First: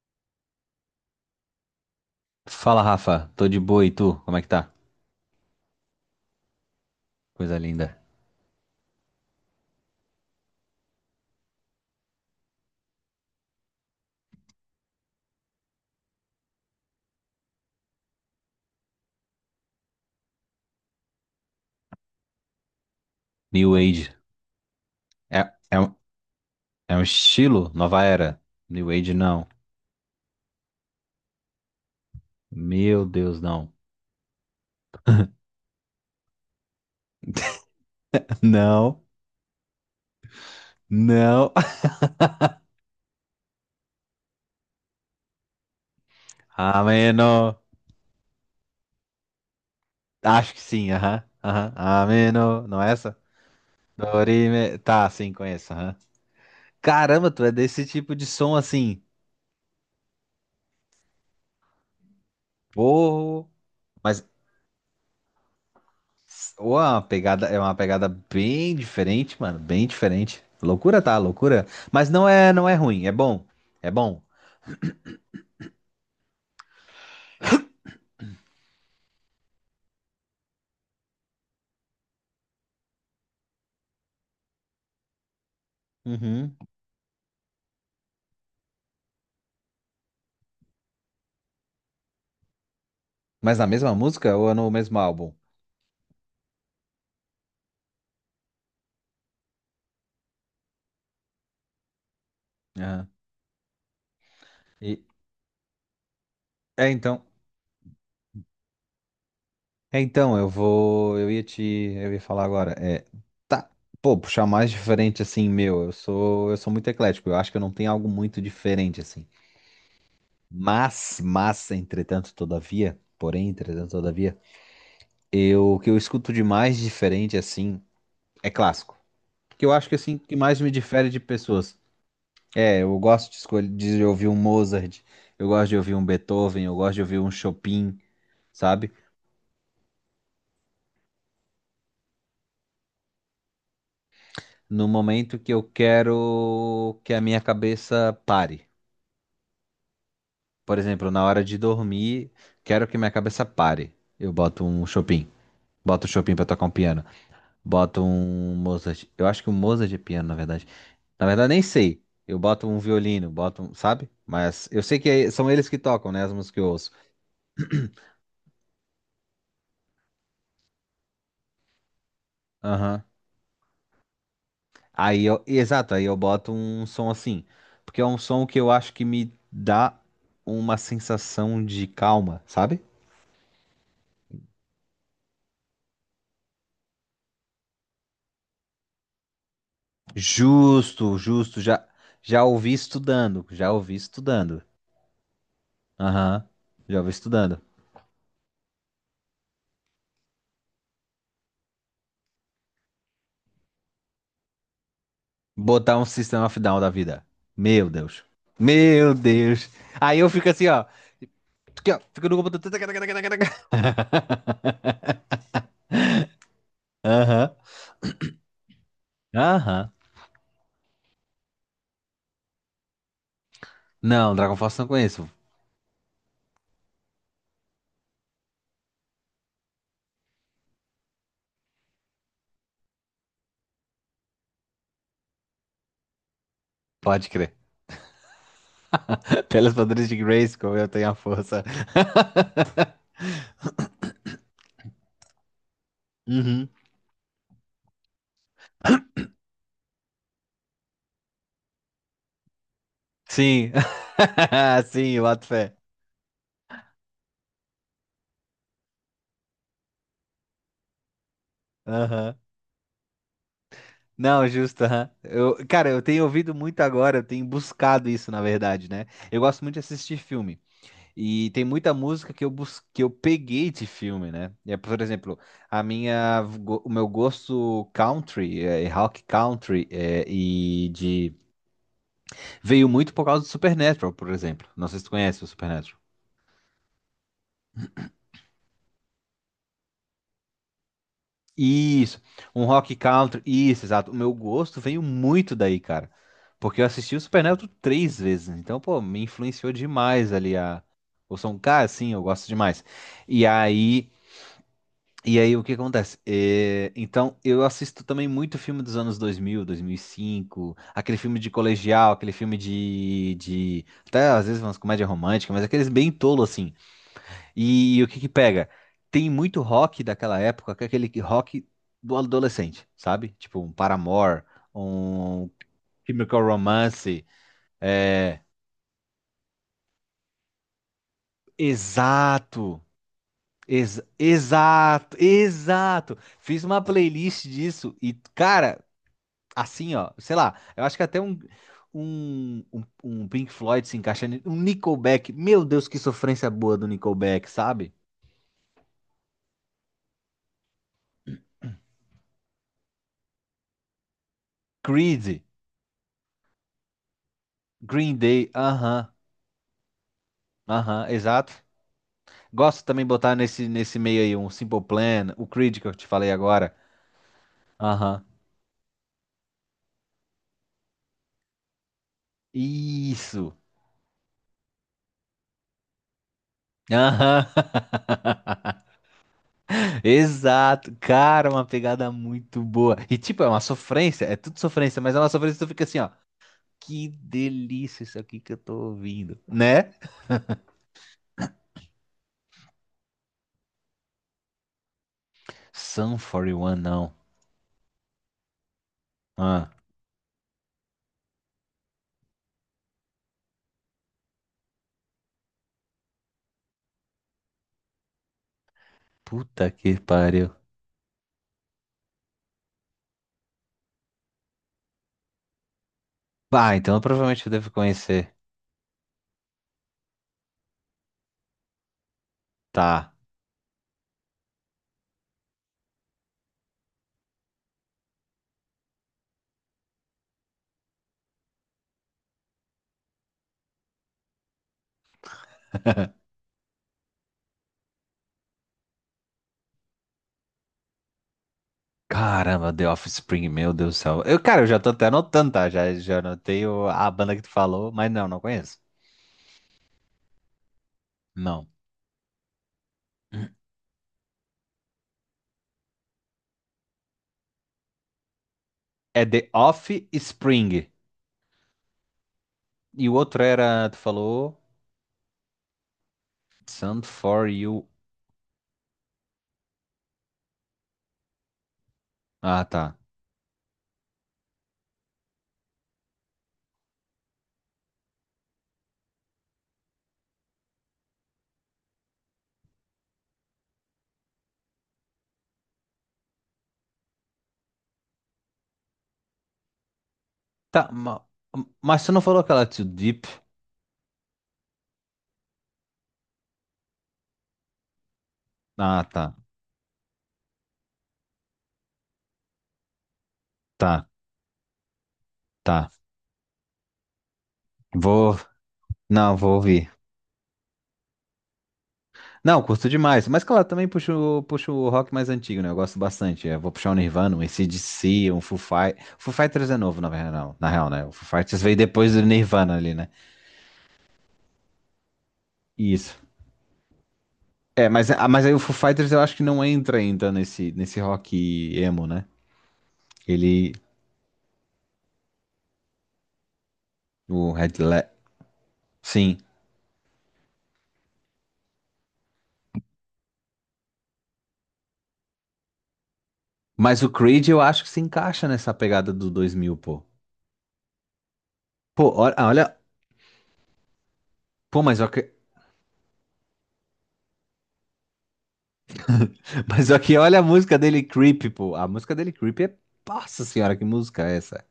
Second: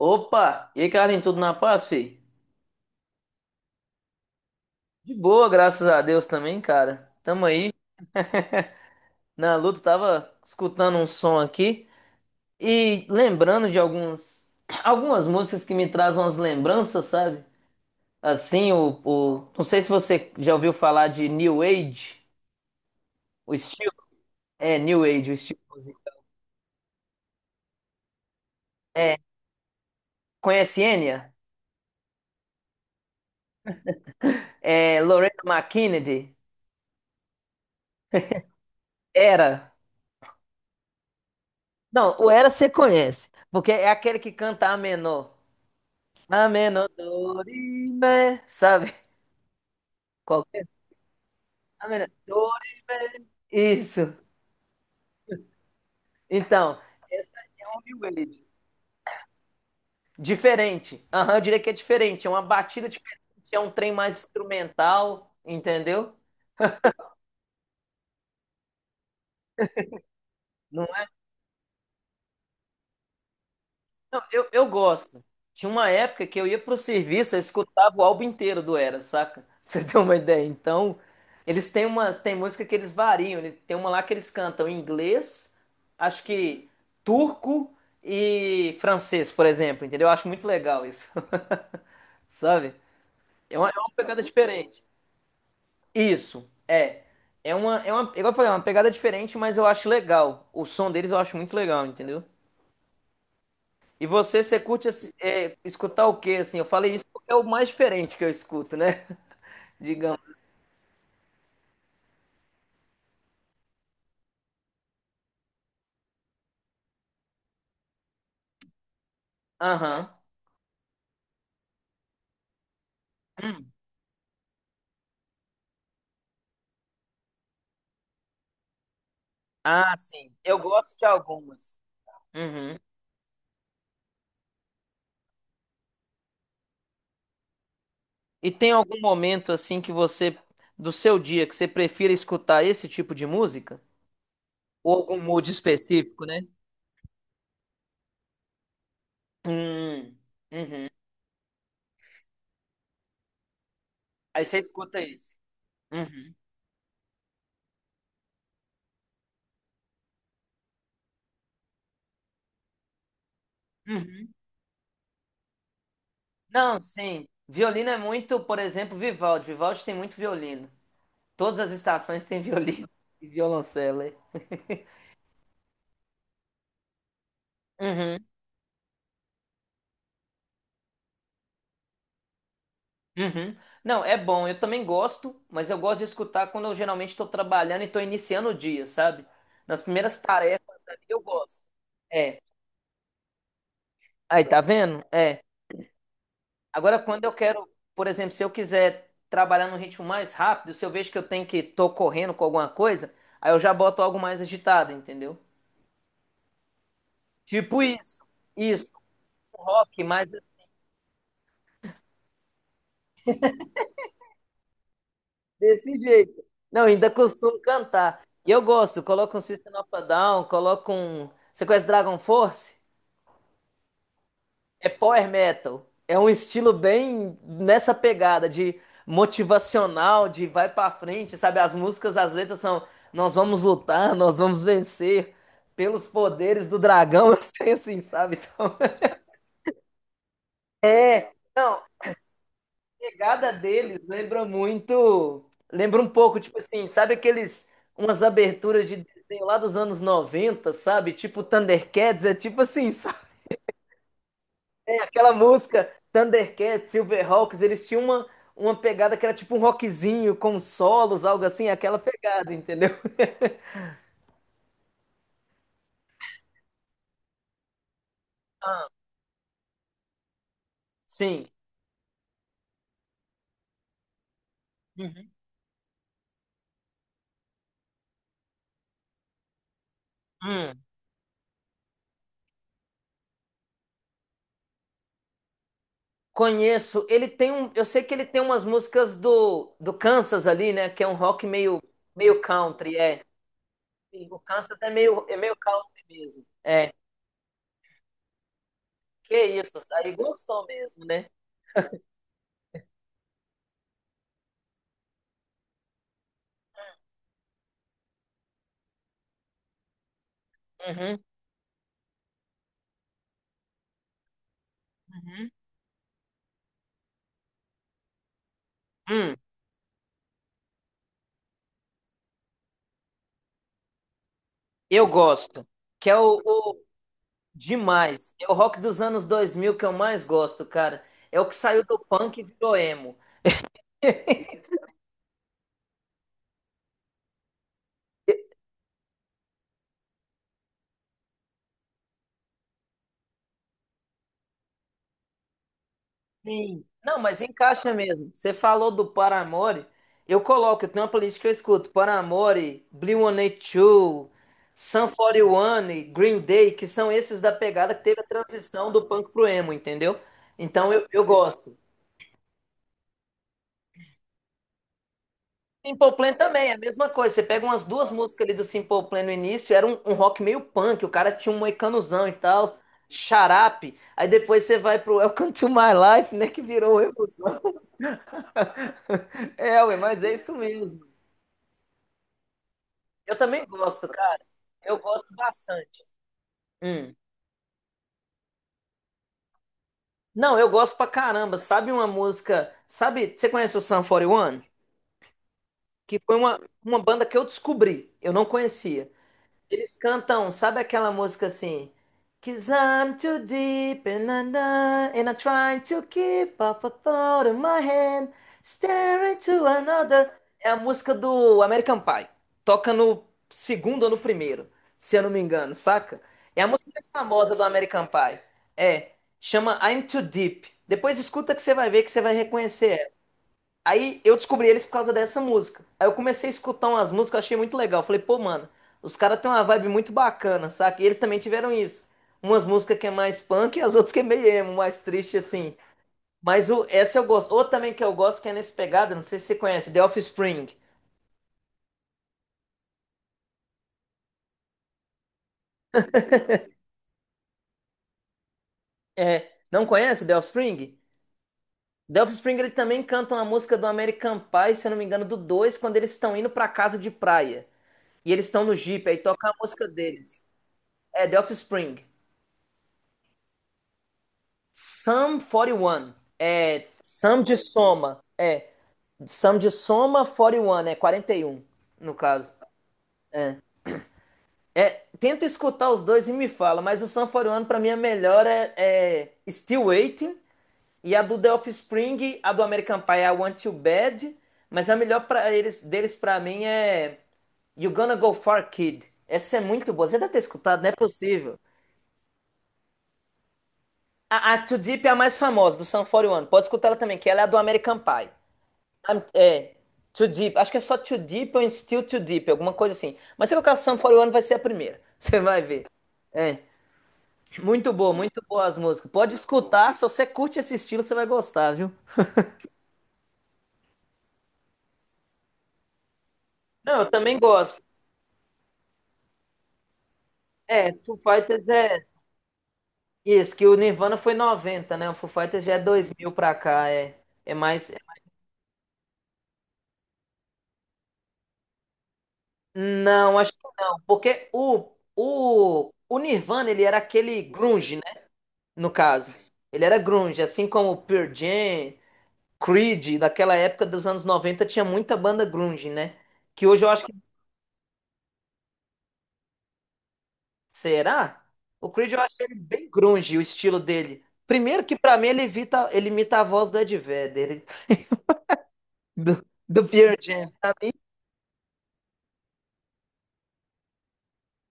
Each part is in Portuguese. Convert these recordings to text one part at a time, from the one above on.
Opa! E aí, Carlinhos, tudo na paz, fi? Fala, Rafa. Tô de boa e tu? Como é que tá? De boa, graças a Deus também, cara. Tamo Coisa aí linda. na luta, tava escutando um som aqui e lembrando de algumas músicas que me trazem umas lembranças, sabe? Assim, não sei se você já ouviu falar de New Age, o New estilo. Age. É, New Age, o É, estilo é, um- musical. É um estilo? Nova era? New Age não. Conhece Enya? Meu Deus, não. É, Lorena McKennedy? Não, Era. não. Não, o Era você conhece, porque é aquele que canta a menor. Ameno, Ameno. dorime, sabe? Acho que Qualquer. sim, aham. Aham. Ameno, Ameno. Não é essa? dorime. Isso. Dorime. Tá, sim, conheço, aham. Então, Caramba, essa tu é é um desse new tipo de wave. som assim. Diferente. Aham, eu diria que é diferente. É uma batida diferente. Porra. É um trem mais Mas instrumental, entendeu? ô, é uma pegada bem diferente, mano. Bem diferente. Loucura, tá? Loucura. Mas não é ruim, é bom. É bom. Não, eu gosto. Tinha uma época que eu ia pro serviço, eu escutava o álbum inteiro do Era, saca? Pra você ter uma ideia. Então, eles têm tem música que eles variam. Tem uma lá que eles cantam em inglês, acho Uhum. que turco e francês, por exemplo, entendeu? Eu acho muito legal isso, sabe? Mas É na uma, é uma mesma pegada música ou é no diferente. mesmo álbum? Isso, é. Igual eu falei, é uma pegada diferente, mas eu acho legal. O som deles eu acho muito legal, entendeu? Aham. E você, você curte E, assim, escutar o quê, assim? Eu é falei isso então, porque é o mais diferente que eu escuto, né? é Digamos. então eu vou, eu ia te, eu ia falar agora, tá, pô, puxar um mais diferente assim, meu, eu sou muito eclético, eu acho que eu não tenho algo muito diferente assim. Aham. Entretanto, todavia, porém, Hum. entretanto, todavia, o que eu escuto de mais diferente assim é clássico, que eu acho que Ah, assim sim. que Eu mais me gosto de difere de algumas. pessoas. Uhum. É, eu gosto de escolher, de ouvir um Mozart, eu gosto de ouvir um Beethoven, eu gosto de ouvir um Chopin, E tem sabe? algum momento, assim, que você, do seu dia, que você prefira escutar esse tipo de música? No Ou algum momento mood que eu específico, né? quero que a minha cabeça pare. Hum. Por Uhum. exemplo, na hora de dormir, quero que minha cabeça pare. Eu Aí você boto um escuta Chopin. isso. Boto o Uhum. Chopin pra tocar um piano. Boto um Mozart. Eu acho que o Mozart é piano, na verdade. Na verdade, nem sei. Eu boto um violino, boto um, sabe? Uhum. Mas eu sei que são eles que tocam, né? As músicas que eu Não, ouço. sim. Violino é muito, por exemplo, Vivaldi. Vivaldi tem muito violino. Todas as estações têm violino Aham. e violoncelo. É. Aí eu, exato, aí eu boto um som assim. Porque é um Uhum, som que eu acho que me dá uma sensação de calma, sabe? uhum. Não, é bom, eu também gosto, mas eu gosto de escutar quando eu geralmente estou trabalhando e estou iniciando o dia, sabe? Nas primeiras tarefas ali Justo, eu justo, gosto. já, É. já ouvi estudando, já ouvi Aí, tá estudando. vendo? É. Aham, já Agora, ouvi quando eu estudando. quero, por exemplo, se eu quiser trabalhar num ritmo mais rápido, se eu vejo que eu tenho que tô correndo com alguma coisa, aí eu já boto algo mais agitado, entendeu? Botar um sistema of Down da vida. Tipo Meu isso. Deus. Isso, Meu um Deus. rock Aí eu mais. fico assim, ó, aqui, ó. Fico no computador. Desse jeito. Não, ainda Aham, costumo cantar. E eu gosto, coloco um System of aham. a Down, coloco um. Você conhece Dragon Force? Não, Dragon Force não É power conheço. metal. É um estilo bem nessa pegada de motivacional, de vai pra frente, sabe? As músicas, as letras são nós vamos lutar, nós vamos vencer pelos poderes do dragão, Pode crer. eu assim, sabe? Então, Pelas padrões de Grayskull, eu tenho a é. força. Pegada deles lembra muito. Lembra um pouco, tipo Uhum. assim, sabe aqueles. Umas aberturas de desenho lá dos anos 90, sabe? Tipo Thundercats, é tipo assim, sabe? Sim. Sim, eu Aquela boto fé. música Thundercats, Silverhawks, eles tinham uma, pegada que era tipo um rockzinho com solos, algo assim, aquela Aham. pegada, entendeu? Não, justo, aham. Cara, eu tenho ouvido muito agora, eu tenho buscado isso, na verdade, né? Eu gosto muito de assistir filme. Sim. E tem muita música que que eu peguei de filme, né? E é, por Uhum. exemplo, o meu gosto country, é, rock country, Hum. Veio muito por causa do Supernatural, por exemplo. Não sei se tu conhece o Supernatural. Conheço. Ele tem um. Eu sei que ele tem umas músicas do Kansas ali, né? Que é um rock meio, Isso, meio um rock country, é. country, isso, exato. O Sim, meu o Kansas gosto é veio meio muito daí, country cara. mesmo. Porque eu É, assisti o Supernatural três vezes, né? Então, pô, me que influenciou isso, aí demais ali gostou mesmo, né? o som. Cara, sim, eu gosto demais. E aí, e aí, o que acontece? Então, eu assisto também muito filme dos anos 2000, 2005, aquele Uhum, filme de colegial, aquele filme de... Até às vezes umas comédias uhum. românticas, mas aqueles bem tolo, assim. E o que que pega? Tem Hum, muito rock daquela época, que é aquele rock do adolescente, sabe? Tipo um Paramore, eu um gosto, que é Chemical o- Romance, demais. é... É o rock dos anos 2000 que eu mais gosto, cara. É o que saiu do punk e virou Exato! emo. Exato! Exato! Fiz uma playlist disso e, cara, assim, ó, sei lá, eu acho que até um Pink Floyd se encaixa, um Nickelback, meu Deus, que sofrência boa Sim. do Não, mas Nickelback, encaixa sabe? mesmo. Você falou do Paramore. Eu tenho uma playlist que eu escuto. Paramore, Blink-182, Sum forty Creed, one Green Day, que são esses da pegada que Green teve a Day, transição do aham, punk pro emo, entendeu? Então aham, eu exato. gosto. Gosto também de botar nesse, meio aí um Simple Plan, o Creed que eu te Simple falei Plan também, é agora. a mesma coisa. Você pega umas duas Aham. músicas ali do Simple Plan no início, era um rock meio punk, o cara tinha um moicanozão e tal, Isso. xarape. Aí depois você vai pro Welcome to My Life, né, que virou emo. Aham. É, ué, mas é isso Exato. mesmo. Cara, uma pegada muito boa. E Eu tipo, é uma também gosto, sofrência, é cara. tudo Eu sofrência, mas é uma gosto sofrência que tu fica assim, bastante. ó. Que Hum. delícia isso aqui que eu tô ouvindo, né? Não, eu gosto pra caramba. Sabe uma música? Sabe, você conhece o Sum 41? Sum Que foi uma, 41, uma não. banda que eu descobri. Eu não conhecia. Ah, Eles cantam, sabe aquela música assim? Cause I'm too deep and, I'm not- and I'm trying to keep up a thought in my head, staring to puta que another. pariu. É a música do American Pie. Toca no segundo ou no primeiro, se eu não me engano, saca? É a Ah, música então mais provavelmente eu famosa do devo American conhecer. Pie. É, chama I'm Too Deep. Depois escuta que você vai ver que você vai Tá. reconhecer. Aí eu descobri eles por causa dessa música. Aí eu comecei a escutar umas músicas, achei muito legal. Falei, pô, mano, os caras têm uma vibe muito bacana, saca? E eles também tiveram isso. Umas músicas que é mais punk e as outras que é meio emo, mais triste assim. Essa eu gosto. Outra também que eu gosto que é nesse pegada, não sei se você conhece, The Offspring. Caramba, The Offspring, meu Deus do céu. Cara, eu já tô até anotando, tá? Já anotei a banda que tu falou, mas não, não conheço. É, não conhece The Offspring? Não. The Offspring ele também canta uma música do American Pie, se eu não me engano, do 2, quando eles estão indo pra casa de praia. E eles estão no Jeep, aí É toca The a música deles. Offspring. É, The Offspring. E o outro era, tu falou, Sum 41. É. Sun Sum For de You. soma. É. Sum de soma 41. É 41 no caso. Ah, tá. É, tenta escutar os dois e me fala, mas o Sum 41 pra mim é melhor é, Still Waiting, e a do The Offspring, a do American Pie é I Want You Bad, mas a melhor deles pra mim é You Gonna Go Far Kid. Essa é muito boa. Você deve ter escutado, não Tá, é possível. mas tu não falou aquela Too Deep? A Too Deep é a mais famosa do Sun 41. Pode escutar ela também, que ela é a do American Pie. Ah, tá. É, Too Deep. Acho que é só Too Deep ou Still Too Deep, alguma coisa assim. Mas se eu colocar Sum Tá, 41 vai ser a primeira. Você vai ver. tá. É, Vou. muito boa as músicas. Pode Não, vou ouvir. escutar, se você curte esse estilo, você vai gostar, viu? Não, curto demais. Mas claro, também puxo o rock mais antigo, né? Eu gosto bastante. Eu vou puxar um Não, eu Nirvana, também um C D gosto. C, um Foo Fighters. Foo Fighters é novo, na verdade, não. Na real, É, né? O Foo Foo Fighters Fighters veio é depois do Nirvana ali, né? isso, que o Nirvana foi 90, né? O Foo Fighters já é dois Isso. mil pra cá, é. É É, mais. mas aí o Foo Fighters eu acho que não entra ainda nesse rock emo, né? Não, acho que Ele. não, porque o Nirvana, ele era aquele O Red grunge, Le... né? No caso. Sim. Ele era grunge, assim como o Pearl Jam, Creed, daquela época dos anos 90 tinha muita banda grunge, né? Que hoje eu Mas acho o que. Creed eu acho que se encaixa nessa pegada do 2000, pô. Será? O Pô, Creed eu acho olha. Ele bem grunge, o estilo dele. Pô, Primeiro que mas, pra ok- mim ele imita a voz do Ed Vedder, do, do mas Pearl aqui, olha a Jam. música dele, Creep, pô. A música dele, Creep. Nossa senhora, que música é essa?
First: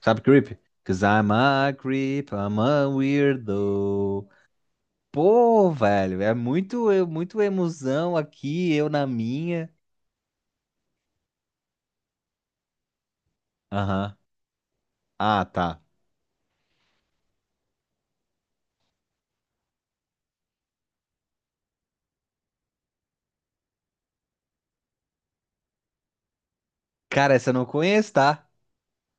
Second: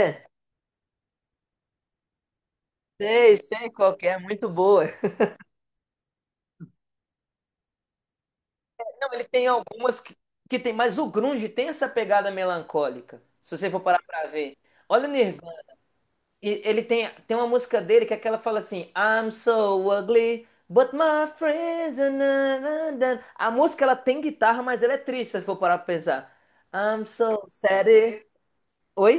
Sabe Creep? Cause I'm a creep, I'm a sei qual que é, weirdo. muito boa. Pô, velho, é muito emoção aqui, eu na Não, ele tem minha. algumas que tem, mas o grunge tem essa pegada melancólica, se você for parar Aham. pra ver. Olha o Ah, Nirvana. tá. E ele tem, uma música dele que é aquela fala assim: I'm so ugly, but my friends are na- na- na. A música ela tem guitarra, mas ela é triste, se for parar pra pensar. I'm Cara, so essa eu não sad. conheço, tá? Oi?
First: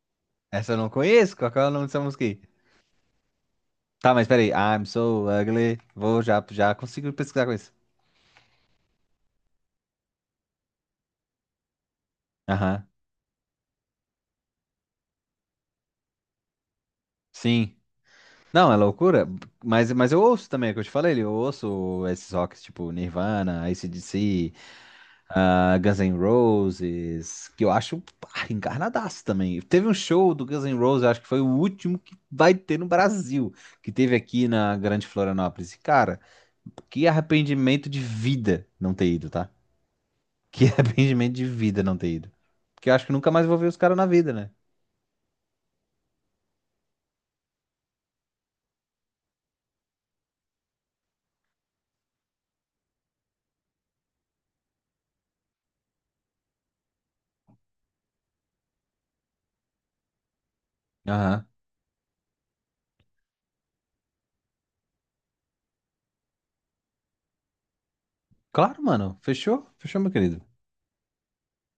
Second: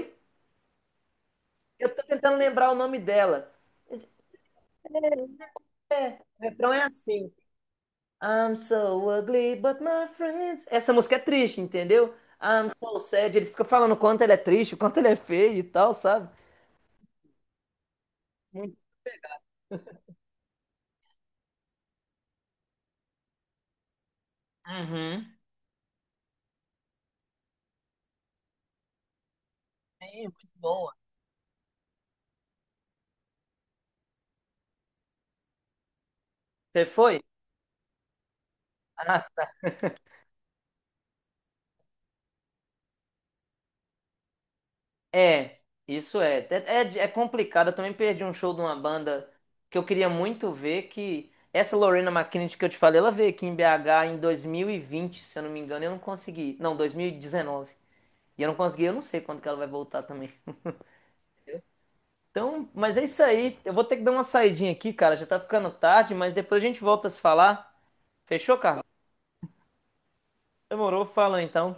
Essa eu não conheço. Qual que é o nome Eu dessa tô música tentando aí? lembrar o nome dela. Tá, mas peraí. I'm so ugly. É, Vou o já, refrão já é consigo assim: pesquisar com isso. I'm so ugly, but my friends. Essa música é triste, entendeu? I'm Aham. so sad. Eles ficam falando o quanto ele é triste, o quanto ele é feio e tal, sabe? Sim. Não, é Muito- loucura. Mas, eu ouço também, é o que eu te falei, eu ouço esses rocks tipo Nirvana, AC/DC. Uhum. Ah, Guns N' Roses, que eu acho pá, encarnadaço também. Teve um Sim, show do muito Guns N' boa. Roses, eu acho que foi o último que vai ter no Brasil, que teve aqui na Grande Florianópolis. E, cara, Você que foi? arrependimento de vida não ter ido, Ah, tá? Que arrependimento de vida não ter ido. Porque eu acho que nunca mais vou ver os caras na vida, né? é, isso é. É, complicado. Eu também perdi um show de uma banda que eu queria muito ver, que essa Lorena McKennitt que eu te falei, ela veio aqui em BH em 2020, se eu não me engano, e eu não consegui. Não, 2019. E 19. E eu não consegui, eu não sei quando que ela vai voltar também. Aham. Então, mas é isso aí. Eu vou ter que dar uma saidinha aqui, cara. Já tá ficando tarde, mas depois a gente volta a se falar. Fechou, Claro, Carlos? mano. Fechou? Fechou, meu querido. Demorou, fala então.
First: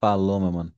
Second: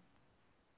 Falou, meu mano.